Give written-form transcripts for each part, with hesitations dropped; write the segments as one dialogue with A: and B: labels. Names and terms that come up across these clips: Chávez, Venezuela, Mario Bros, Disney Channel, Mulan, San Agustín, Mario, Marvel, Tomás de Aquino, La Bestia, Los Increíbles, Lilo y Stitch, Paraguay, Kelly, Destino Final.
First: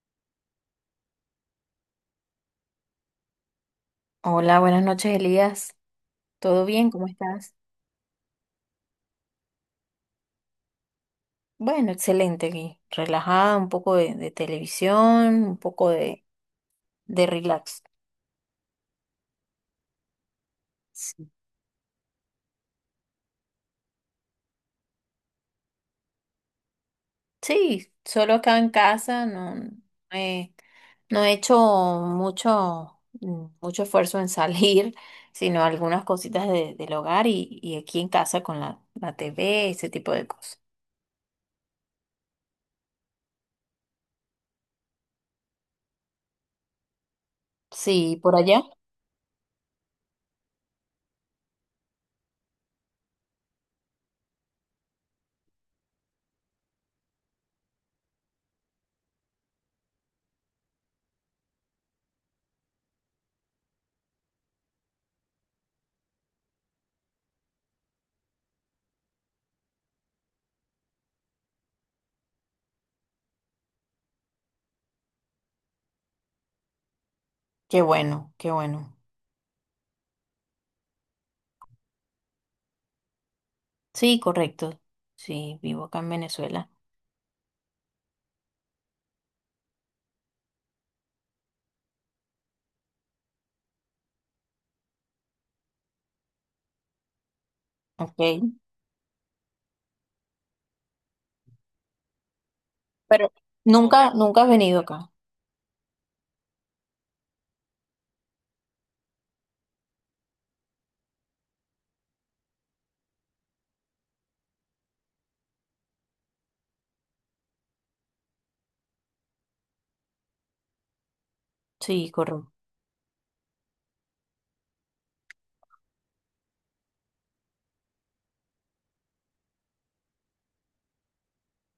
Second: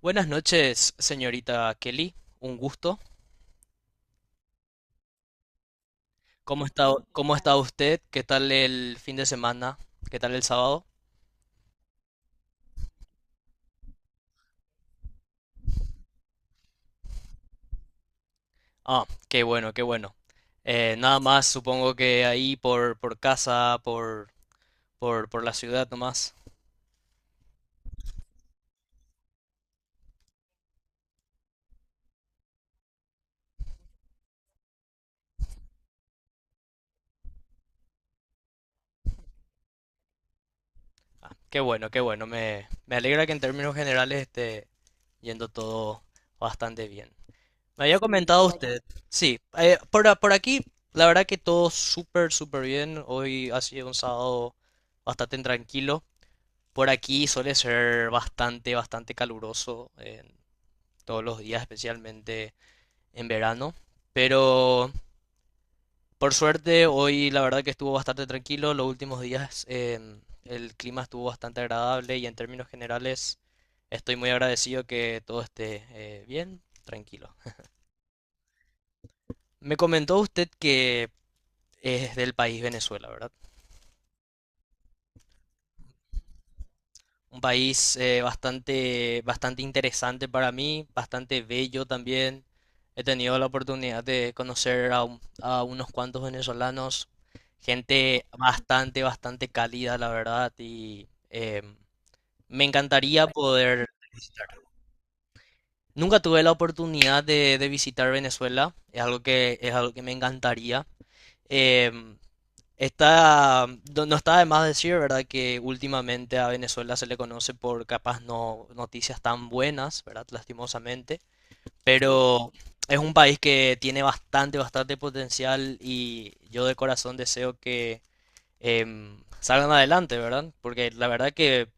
A: Buenas noches, señorita Kelly. Un gusto.
B: Hola, buenas noches, Elías. ¿Todo bien? ¿Cómo
A: Cómo está
B: estás?
A: usted? ¿Qué tal el fin de semana? ¿Qué tal el sábado?
B: Bueno, excelente aquí. Relajada, un poco de televisión, un poco de relax.
A: Ah, qué bueno, qué bueno. Nada
B: Sí.
A: más, supongo que ahí por casa, por la ciudad nomás.
B: Sí, solo acá en casa, no, he, no he hecho mucho, mucho esfuerzo en salir, sino algunas cositas del hogar y aquí en casa con la TV, ese tipo de cosas.
A: Qué bueno, qué bueno. Me alegra que en términos generales esté yendo todo bastante bien. Me había
B: Sí, por
A: comentado
B: allá.
A: usted. Sí, por aquí, la verdad que todo súper, súper bien. Hoy ha sido un sábado bastante tranquilo. Por aquí suele ser bastante, bastante caluroso todos los días, especialmente en verano. Pero por suerte hoy la verdad que estuvo bastante tranquilo. Los últimos días el clima estuvo bastante agradable y en términos generales estoy muy agradecido que todo esté bien, tranquilo.
B: Qué bueno, qué bueno.
A: Me comentó usted que es del país Venezuela, ¿verdad?
B: Sí, correcto. Sí, vivo acá en Venezuela.
A: Un país bastante, bastante interesante para mí, bastante bello también. He tenido la oportunidad de conocer a unos cuantos venezolanos,
B: Ok.
A: gente bastante, bastante cálida, la verdad, y me encantaría
B: Pero
A: poder...
B: nunca, nunca has venido acá.
A: Nunca tuve la oportunidad de visitar Venezuela, es algo que me encantaría. Em, Está, no no está de más decir, ¿verdad? Que últimamente a Venezuela se le conoce por capaz no noticias tan buenas, ¿verdad? Lastimosamente,
B: Sí,
A: pero
B: correcto.
A: es un país que tiene bastante, bastante potencial y yo de corazón deseo que salgan adelante, ¿verdad? Porque la verdad que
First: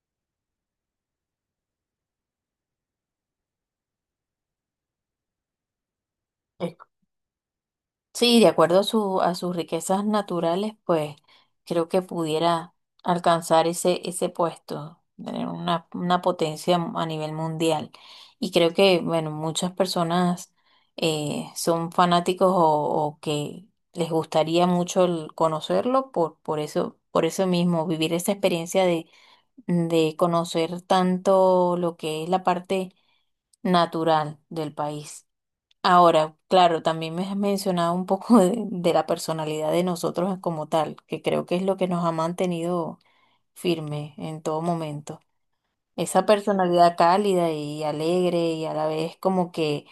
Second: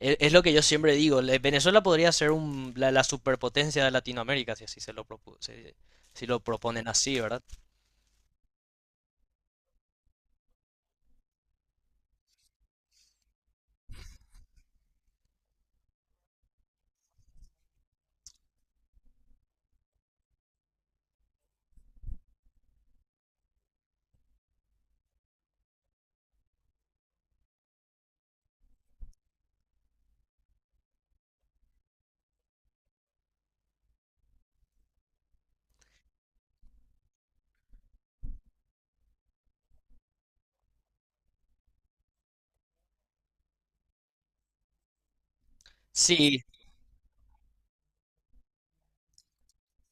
A: es, lo que yo siempre digo, Venezuela podría ser la, la superpotencia de Latinoamérica si así si si lo
B: Eh,
A: proponen así, ¿verdad?
B: Sí, de acuerdo a a sus riquezas naturales, pues creo que pudiera alcanzar ese puesto, tener una potencia a nivel mundial. Y creo que, bueno, muchas personas son fanáticos o que les gustaría mucho el conocerlo por eso, por eso mismo, vivir esa experiencia de conocer tanto lo que es la parte natural del país. Ahora, claro, también me has mencionado un poco de la personalidad de nosotros como tal, que creo que es lo que nos ha mantenido firme en todo momento. Esa
A: Sí,
B: personalidad cálida y alegre y a la vez como que,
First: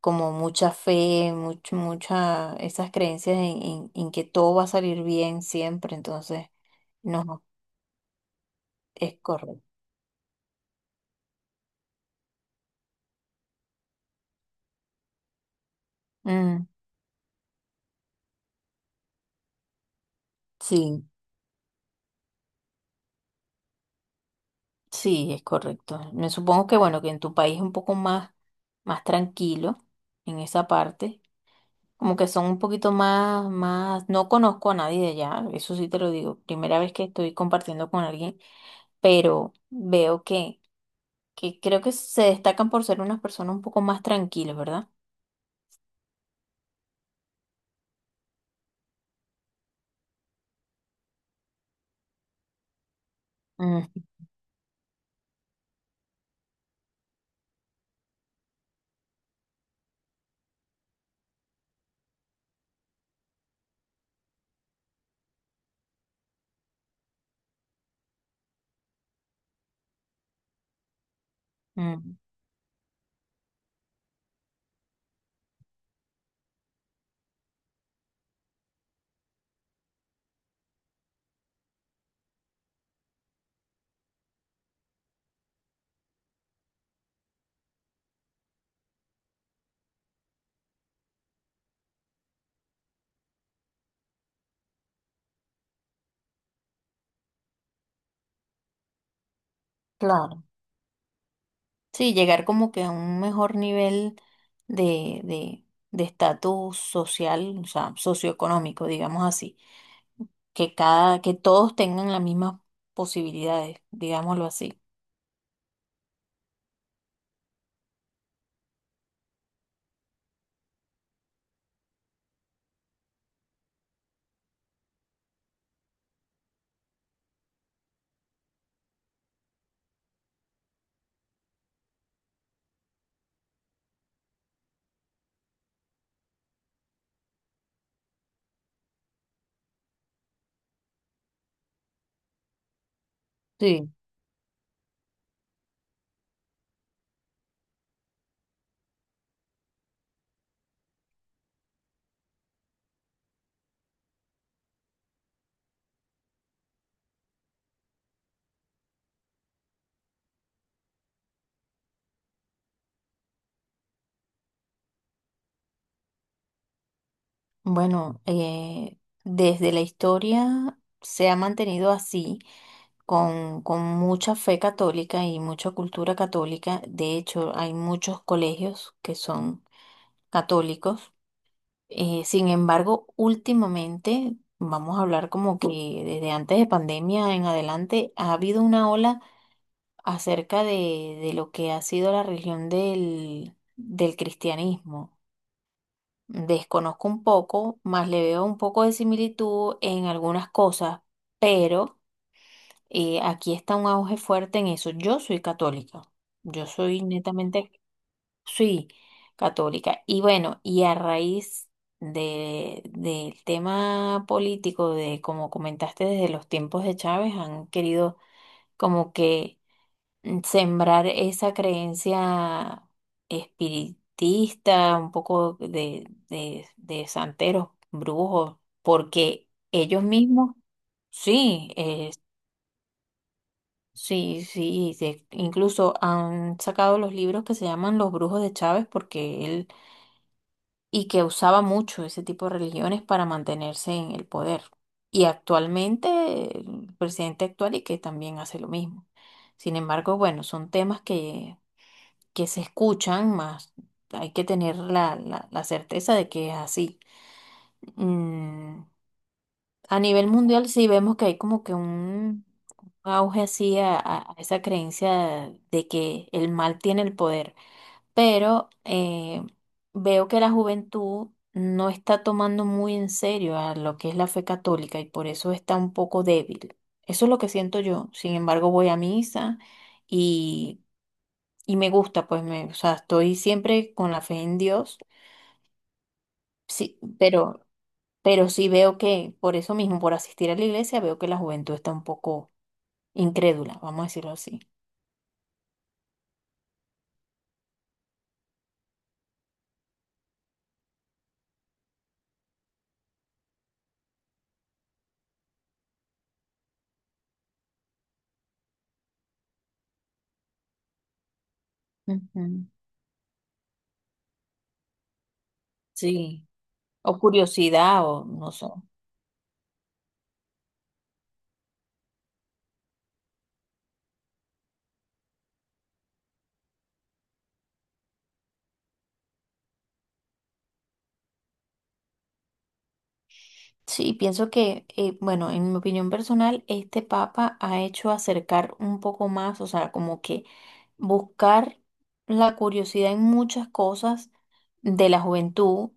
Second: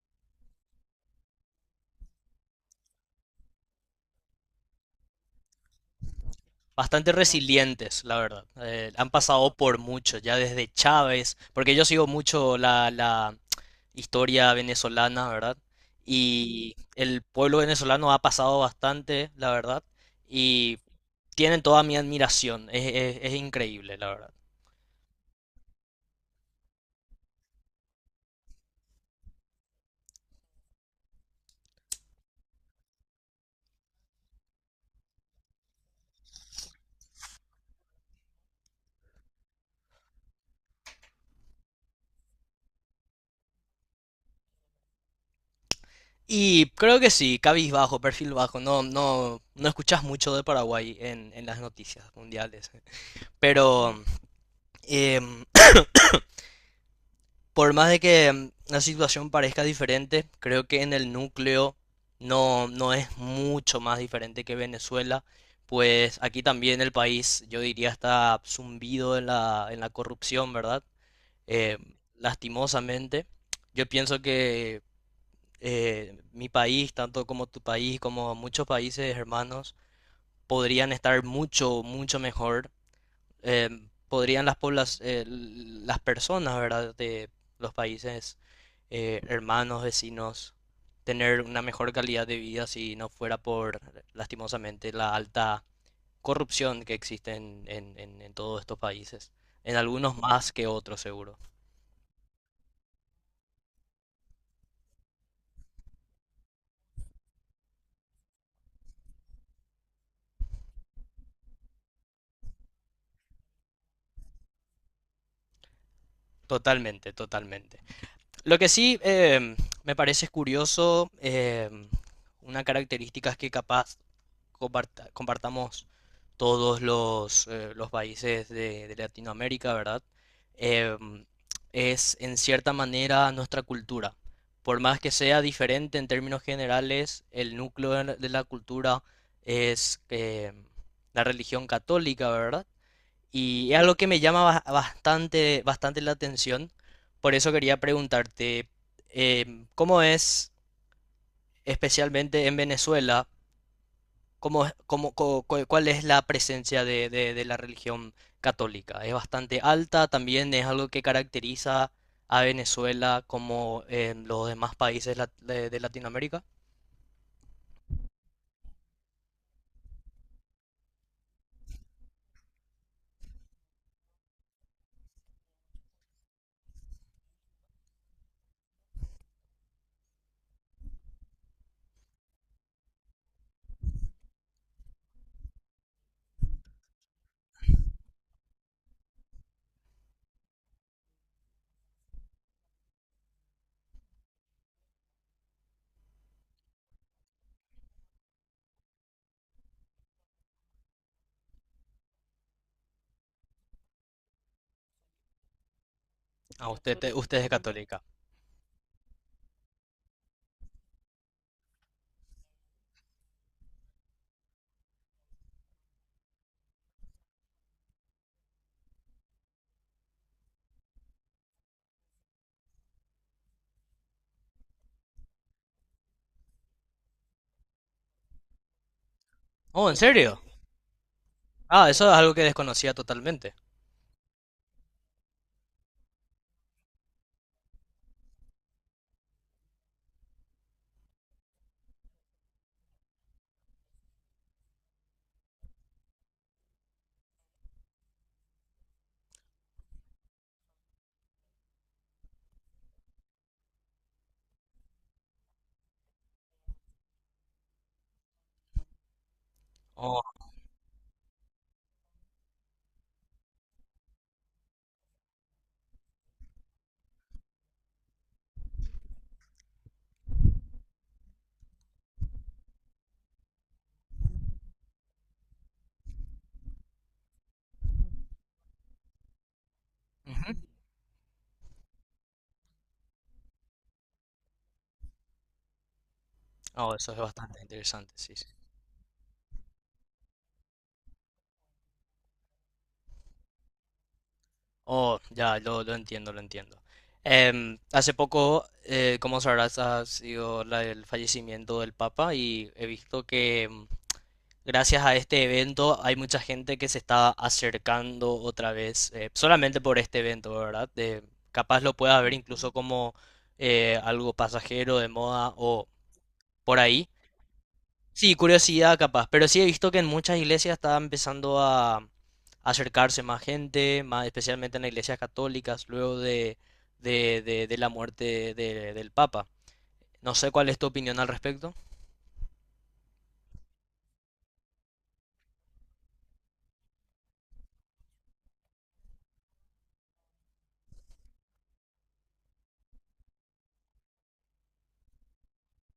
B: como mucha fe, mucha, esas creencias en que todo va a salir bien siempre, entonces,
A: bastante
B: no,
A: resilientes, la verdad. Han
B: es
A: pasado
B: correcto.
A: por mucho, ya desde Chávez, porque yo sigo mucho la, la historia venezolana, ¿verdad?
B: Mm,
A: Y el pueblo venezolano ha pasado bastante, la verdad, y
B: sí.
A: tienen toda mi admiración, es increíble, la verdad.
B: Sí, es correcto. Me supongo que bueno, que en tu país es un poco más tranquilo en esa parte. Como que son un poquito más, no conozco a nadie de allá, eso sí te lo digo. Primera vez que estoy compartiendo con alguien, pero veo que, creo que se destacan por ser unas personas un poco más tranquilas, ¿verdad?
A: Y creo que sí, cabizbajo, perfil bajo, no, no, no escuchas mucho de Paraguay en las noticias mundiales.
B: Mm,
A: Pero, em, por más de que la situación parezca diferente, creo que en el núcleo no, no es mucho más diferente que Venezuela, pues aquí también el país, yo diría, está zumbido en la corrupción, ¿verdad? Eh,
B: mm,
A: lastimosamente, yo pienso que mi país, tanto como tu país, como muchos países hermanos, podrían estar mucho, mucho mejor. Podrían las personas, ¿verdad? De los países hermanos, vecinos, tener una mejor calidad de vida si no fuera por, lastimosamente, la alta corrupción que existe en todos estos países. En algunos
B: claro.
A: más que otros, seguro.
B: Sí, llegar como que a un mejor nivel de, de, de estatus social, o sea, socioeconómico, digamos así. Que todos tengan las mismas posibilidades, digámoslo así.
A: Totalmente, totalmente. Lo que sí me parece curioso, una característica es que capaz compartamos todos los países de Latinoamérica, ¿verdad? Em, es en cierta manera nuestra cultura. Por más que sea diferente en términos generales, el núcleo de la cultura es la religión católica, ¿verdad? Y es
B: Sí.
A: algo que me llama bastante, bastante la atención. Por eso quería preguntarte, ¿cómo es, especialmente en Venezuela, cómo, es- cómo- co- cu- cuál es la presencia de, de la religión católica? ¿Es bastante alta? ¿También es algo que caracteriza a Venezuela como en los demás de Latinoamérica?
B: Bueno, desde la historia se ha mantenido así, con mucha fe católica y mucha cultura católica. De hecho, hay muchos colegios que son católicos. Sin embargo, últimamente, vamos a hablar como que desde antes de pandemia en adelante, ha habido una ola acerca de lo que ha sido la religión del cristianismo. Desconozco un poco, más le veo un poco de similitud en algunas cosas, pero aquí está un auge fuerte en eso. Yo soy católica, yo
A: Ah, usted,
B: soy
A: usted es
B: netamente,
A: católica.
B: sí, católica. Y bueno, y a raíz del tema político, de como comentaste, desde los tiempos de Chávez, han querido como que sembrar esa creencia espiritista, un poco de santeros, brujos, porque
A: Oh, ¿en
B: ellos
A: serio?
B: mismos, sí,
A: Ah, eso es algo que desconocía totalmente.
B: sí, sí, incluso han sacado los libros que se llaman Los Brujos de Chávez, porque él, y que usaba mucho ese tipo de religiones para mantenerse en el poder. Y actualmente, el presidente actual y que también hace lo mismo. Sin embargo, bueno, son temas que se escuchan, más hay que tener la certeza de que es así. Mm, a
A: Oh,
B: nivel mundial sí vemos que hay como que un auge así a esa creencia de que el mal tiene el poder, pero veo que la juventud no está tomando muy en serio a lo que es la fe católica y por eso está un poco débil. Eso es lo que siento yo. Sin embargo, voy a misa.
A: ujú.
B: Y y me gusta, pues me, o sea, estoy siempre con la fe en Dios,
A: Oh,
B: sí,
A: eso es bastante
B: pero,
A: interesante, sí, sí,
B: pero
A: sí.
B: sí veo que por eso mismo, por asistir a la iglesia, veo que la juventud está un poco incrédula, vamos a decirlo así.
A: Oh, ya, lo entiendo, lo entiendo. Hace poco, como sabrás, ha sido el fallecimiento del Papa y he visto que gracias a este evento hay mucha gente que se está acercando otra vez, solamente por este evento, ¿verdad? De, capaz lo pueda ver
B: Ujú.
A: incluso como algo pasajero de moda o
B: Sí.
A: por ahí.
B: O curiosidad, o
A: Sí,
B: no sé.
A: curiosidad capaz, pero sí he visto que en muchas iglesias está empezando a acercarse más gente, más especialmente en las iglesias católicas, luego de, de la muerte del Papa. No sé cuál es tu opinión al respecto.
B: Sí, pienso que, bueno, en mi opinión personal, este Papa ha hecho acercar un poco más, o sea, como que buscar la curiosidad en muchas cosas de la juventud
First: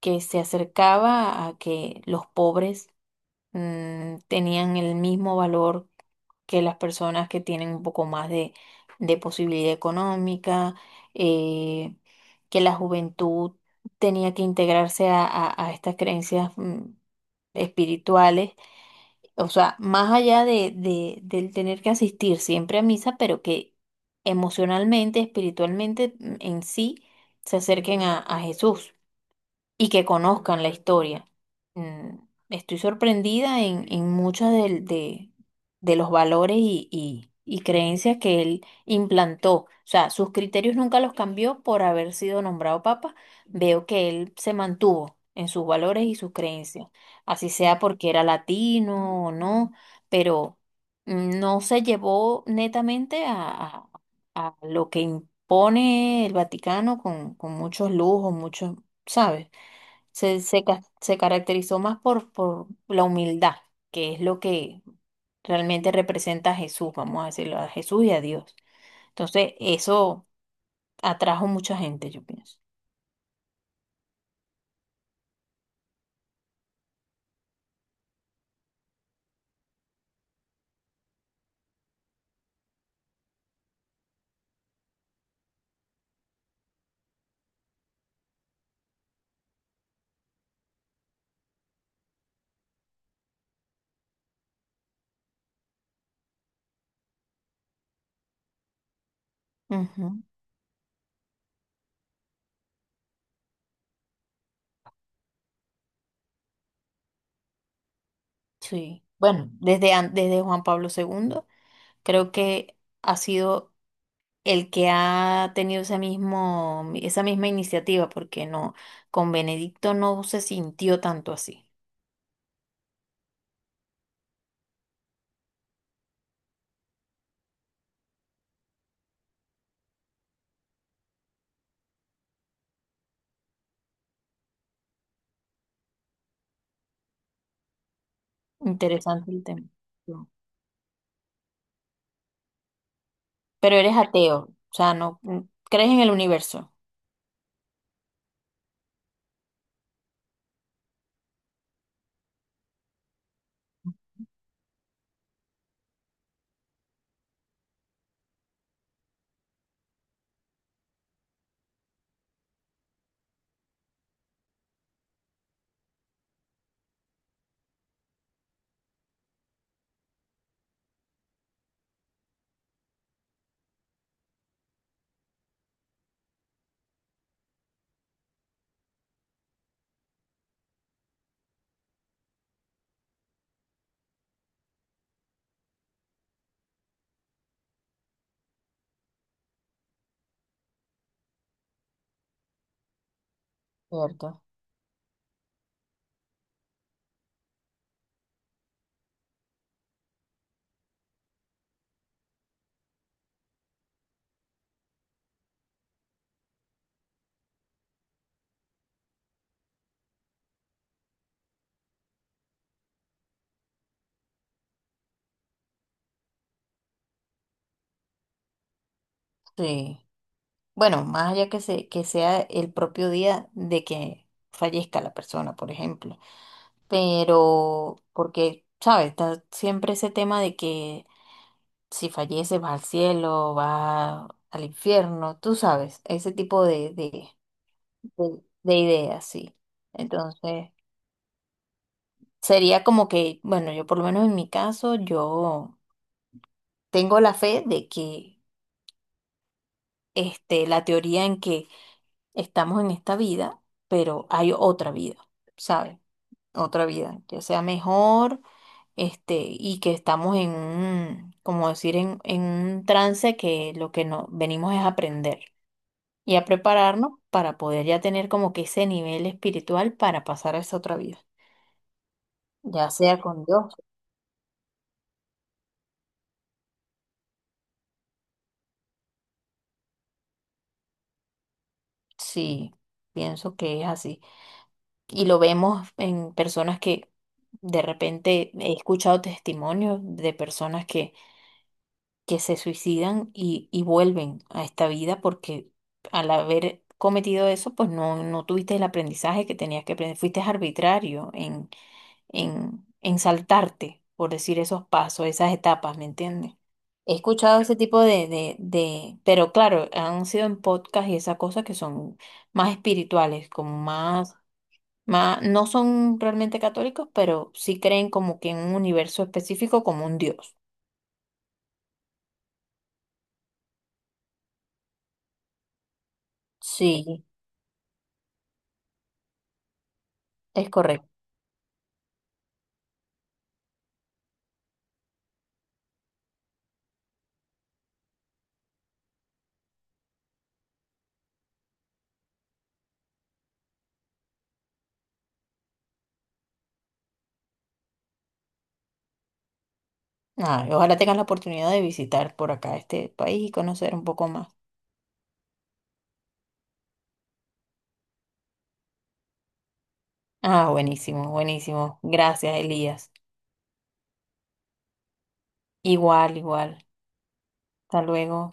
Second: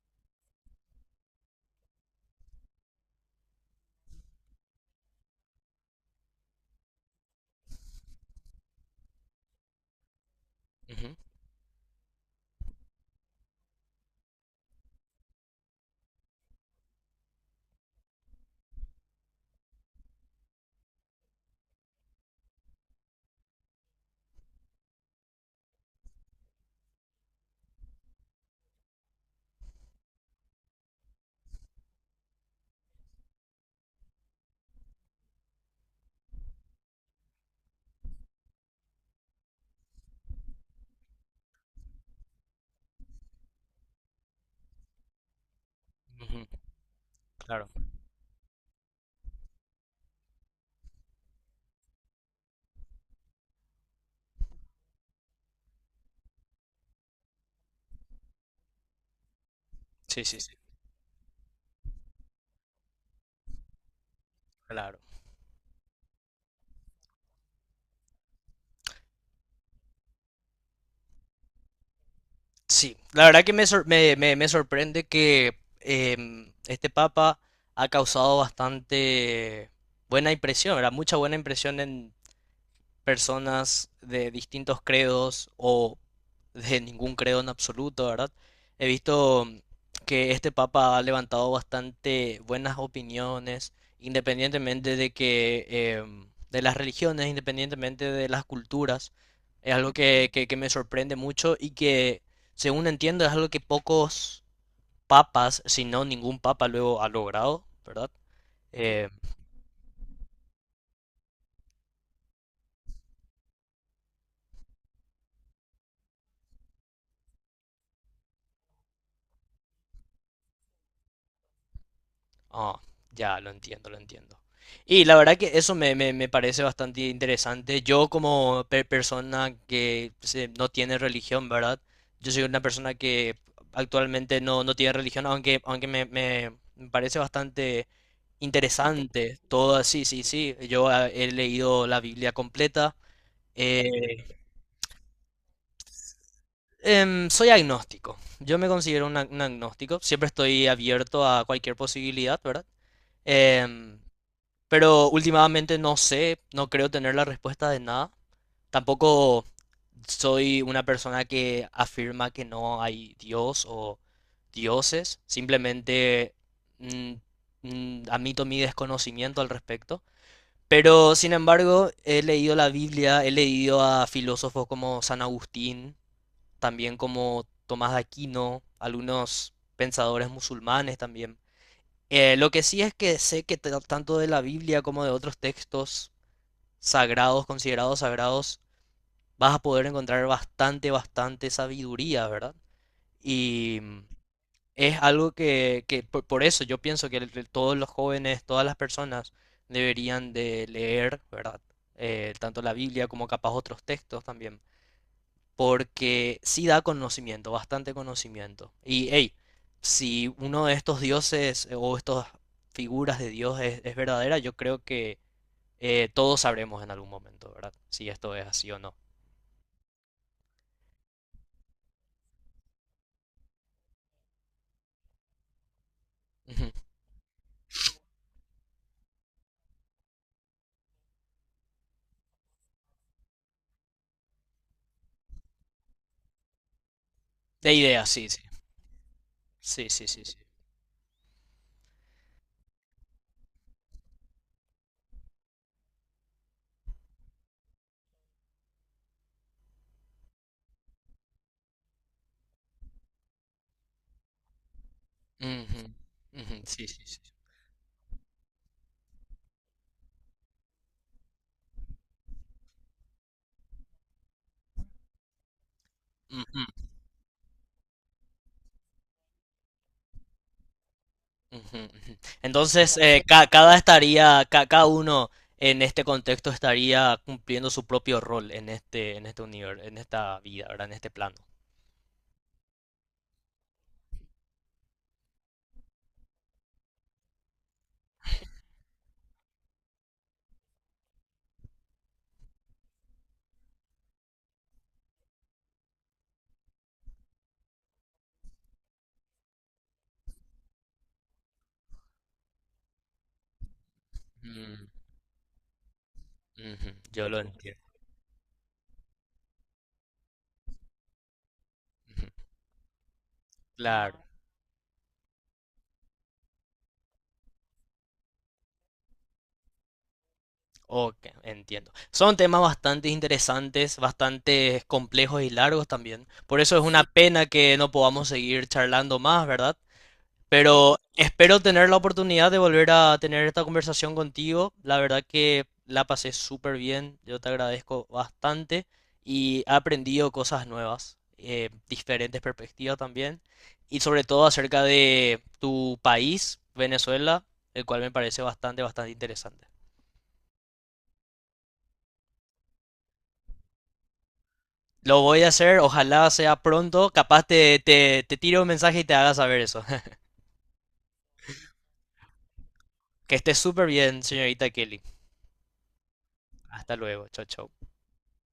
B: que se acercaba a que los pobres tenían el mismo valor que las personas que tienen un poco más de posibilidad económica,
A: Ujú,
B: eh, que la juventud tenía que integrarse a estas creencias espirituales, o sea, más allá del tener que asistir siempre a misa, pero que emocionalmente, espiritualmente en sí se acerquen a Jesús y que conozcan la historia. Mm, Estoy sorprendida en muchos de los valores y creencias que él implantó. O sea, sus criterios nunca los cambió por haber sido nombrado papa. Veo que él se mantuvo en sus valores y sus
A: ujú,
B: creencias, así
A: claro,
B: sea porque era latino o no, pero no se llevó netamente a lo que impone el Vaticano con, muchos lujos, muchos, ¿sabes?
A: sí, sí,
B: se,
A: sí,
B: se, ca- se caracterizó más por la humildad, que es lo que
A: claro.
B: realmente representa a Jesús, vamos a decirlo, a Jesús y a Dios. Entonces, eso atrajo mucha gente, yo pienso.
A: Sí, la verdad que me sorprende que este Papa ha causado bastante buena impresión, ¿verdad? Mucha buena impresión personas de distintos credos o de ningún credo en absoluto, ¿verdad? He visto que este papa ha levantado bastante buenas opiniones, independientemente de que de las religiones, independientemente de las culturas. Es algo
B: Ujú,
A: que, que me sorprende mucho y que, según entiendo, es algo que pocos papas, si no ningún papa, luego ha logrado, ¿verdad?
B: sí.
A: Eh,
B: Bueno, desde Juan Pablo segundo creo que ha sido el que ha tenido esa misma iniciativa, porque no, con Benedicto no se sintió tanto así.
A: Ah, ya, lo entiendo, lo entiendo. Y la verdad que eso me parece bastante interesante. Yo como persona no tiene religión, ¿verdad? Yo soy una persona que actualmente no, no tiene religión, aunque, me parece bastante
B: Interesante
A: interesante
B: el tema.
A: todo así, sí, sí, sí. Yo he leído la Biblia completa.
B: Pero
A: eh,
B: eres ateo, o sea, no crees en el universo.
A: Soy agnóstico. Yo me considero un agnóstico. Siempre estoy abierto a cualquier posibilidad, ¿verdad? Em, Pero últimamente no sé, no creo tener la respuesta de nada. Tampoco soy una persona que afirma que no hay Dios o dioses. Simplemente mm, admito mi desconocimiento al respecto. Pero sin embargo, he leído la Biblia, he leído a filósofos como San Agustín, también como Tomás de Aquino, algunos pensadores musulmanes también. Lo que sí es que sé que tanto de la Biblia como de otros textos sagrados, considerados sagrados, vas a poder encontrar bastante, bastante sabiduría, ¿verdad? Y
B: ¿Cierto?
A: es algo que por eso yo pienso que todos los jóvenes, todas las personas deberían de leer, ¿verdad? Tanto la Biblia como capaz otros textos también porque sí da conocimiento, bastante conocimiento. Y hey, si uno de estos dioses o estas figuras de Dios es verdadera, yo creo que todos sabremos en algún momento, ¿verdad? Si esto es así o no.
B: Sí. Bueno, más allá que, se, que sea el propio día de que fallezca la persona, por ejemplo.
A: Ujú.
B: Pero, porque, ¿sabes? Está siempre ese tema de que si fallece va al cielo, va al infierno, tú sabes, ese tipo de,
A: De ideas sí, sí.
B: de ideas, sí.
A: Sí, sí, sí, sí.
B: Entonces, sería como que, bueno, yo por lo menos en mi caso, yo tengo la fe de que este, la teoría en que estamos en esta vida, pero hay otra vida,
A: Ujú,
B: ¿sabes?
A: ujú,
B: Otra
A: sí, sí,
B: vida,
A: sí.
B: ya sea mejor, este, y que estamos en un, como decir, en un trance que lo que nos venimos es a aprender y a
A: Ujú,
B: prepararnos para poder ya tener como que ese nivel espiritual para pasar a esa otra vida,
A: ujú, ujú.
B: ya
A: Entonces,
B: sea con Dios.
A: cada uno en este contexto estaría cumpliendo su propio rol en este universo, en esta vida, ¿verdad? En este plano.
B: Sí, pienso que es así. Y lo vemos en personas que de repente he escuchado testimonios de personas que se suicidan y vuelven a esta vida porque al haber cometido eso, pues no, no tuviste el aprendizaje que tenías que aprender, fuiste arbitrario en saltarte, por decir esos pasos, esas etapas, ¿me entiendes?
A: Ujú,
B: He
A: yo lo
B: escuchado ese
A: entiendo.
B: tipo pero claro, han sido en podcast y esas cosas que son
A: Ujú,
B: más espirituales,
A: claro,
B: no son realmente católicos, pero sí creen como que en un universo específico como un Dios.
A: ok, entiendo. Son temas bastante interesantes, bastante complejos y largos también. Por eso es una Sí,
B: Sí,
A: pena que no podamos seguir charlando más, ¿verdad?
B: es
A: Pero
B: correcto.
A: espero tener la oportunidad de volver a tener esta conversación contigo. La verdad que la pasé súper bien. Yo te agradezco bastante y he aprendido cosas nuevas, diferentes perspectivas también. Y sobre todo acerca de tu país, Venezuela, el cual me parece bastante, bastante interesante.
B: Ah, y ojalá tengas la oportunidad de visitar por acá este país y conocer un poco más.
A: Lo voy a hacer, ojalá sea pronto. Capaz te tiro un mensaje y te haga saber eso.
B: Ah, buenísimo, buenísimo. Gracias, Elías.
A: Que estés súper bien, señorita Kelly.
B: Igual, igual.
A: Hasta luego. Chao, chao.
B: Hasta luego.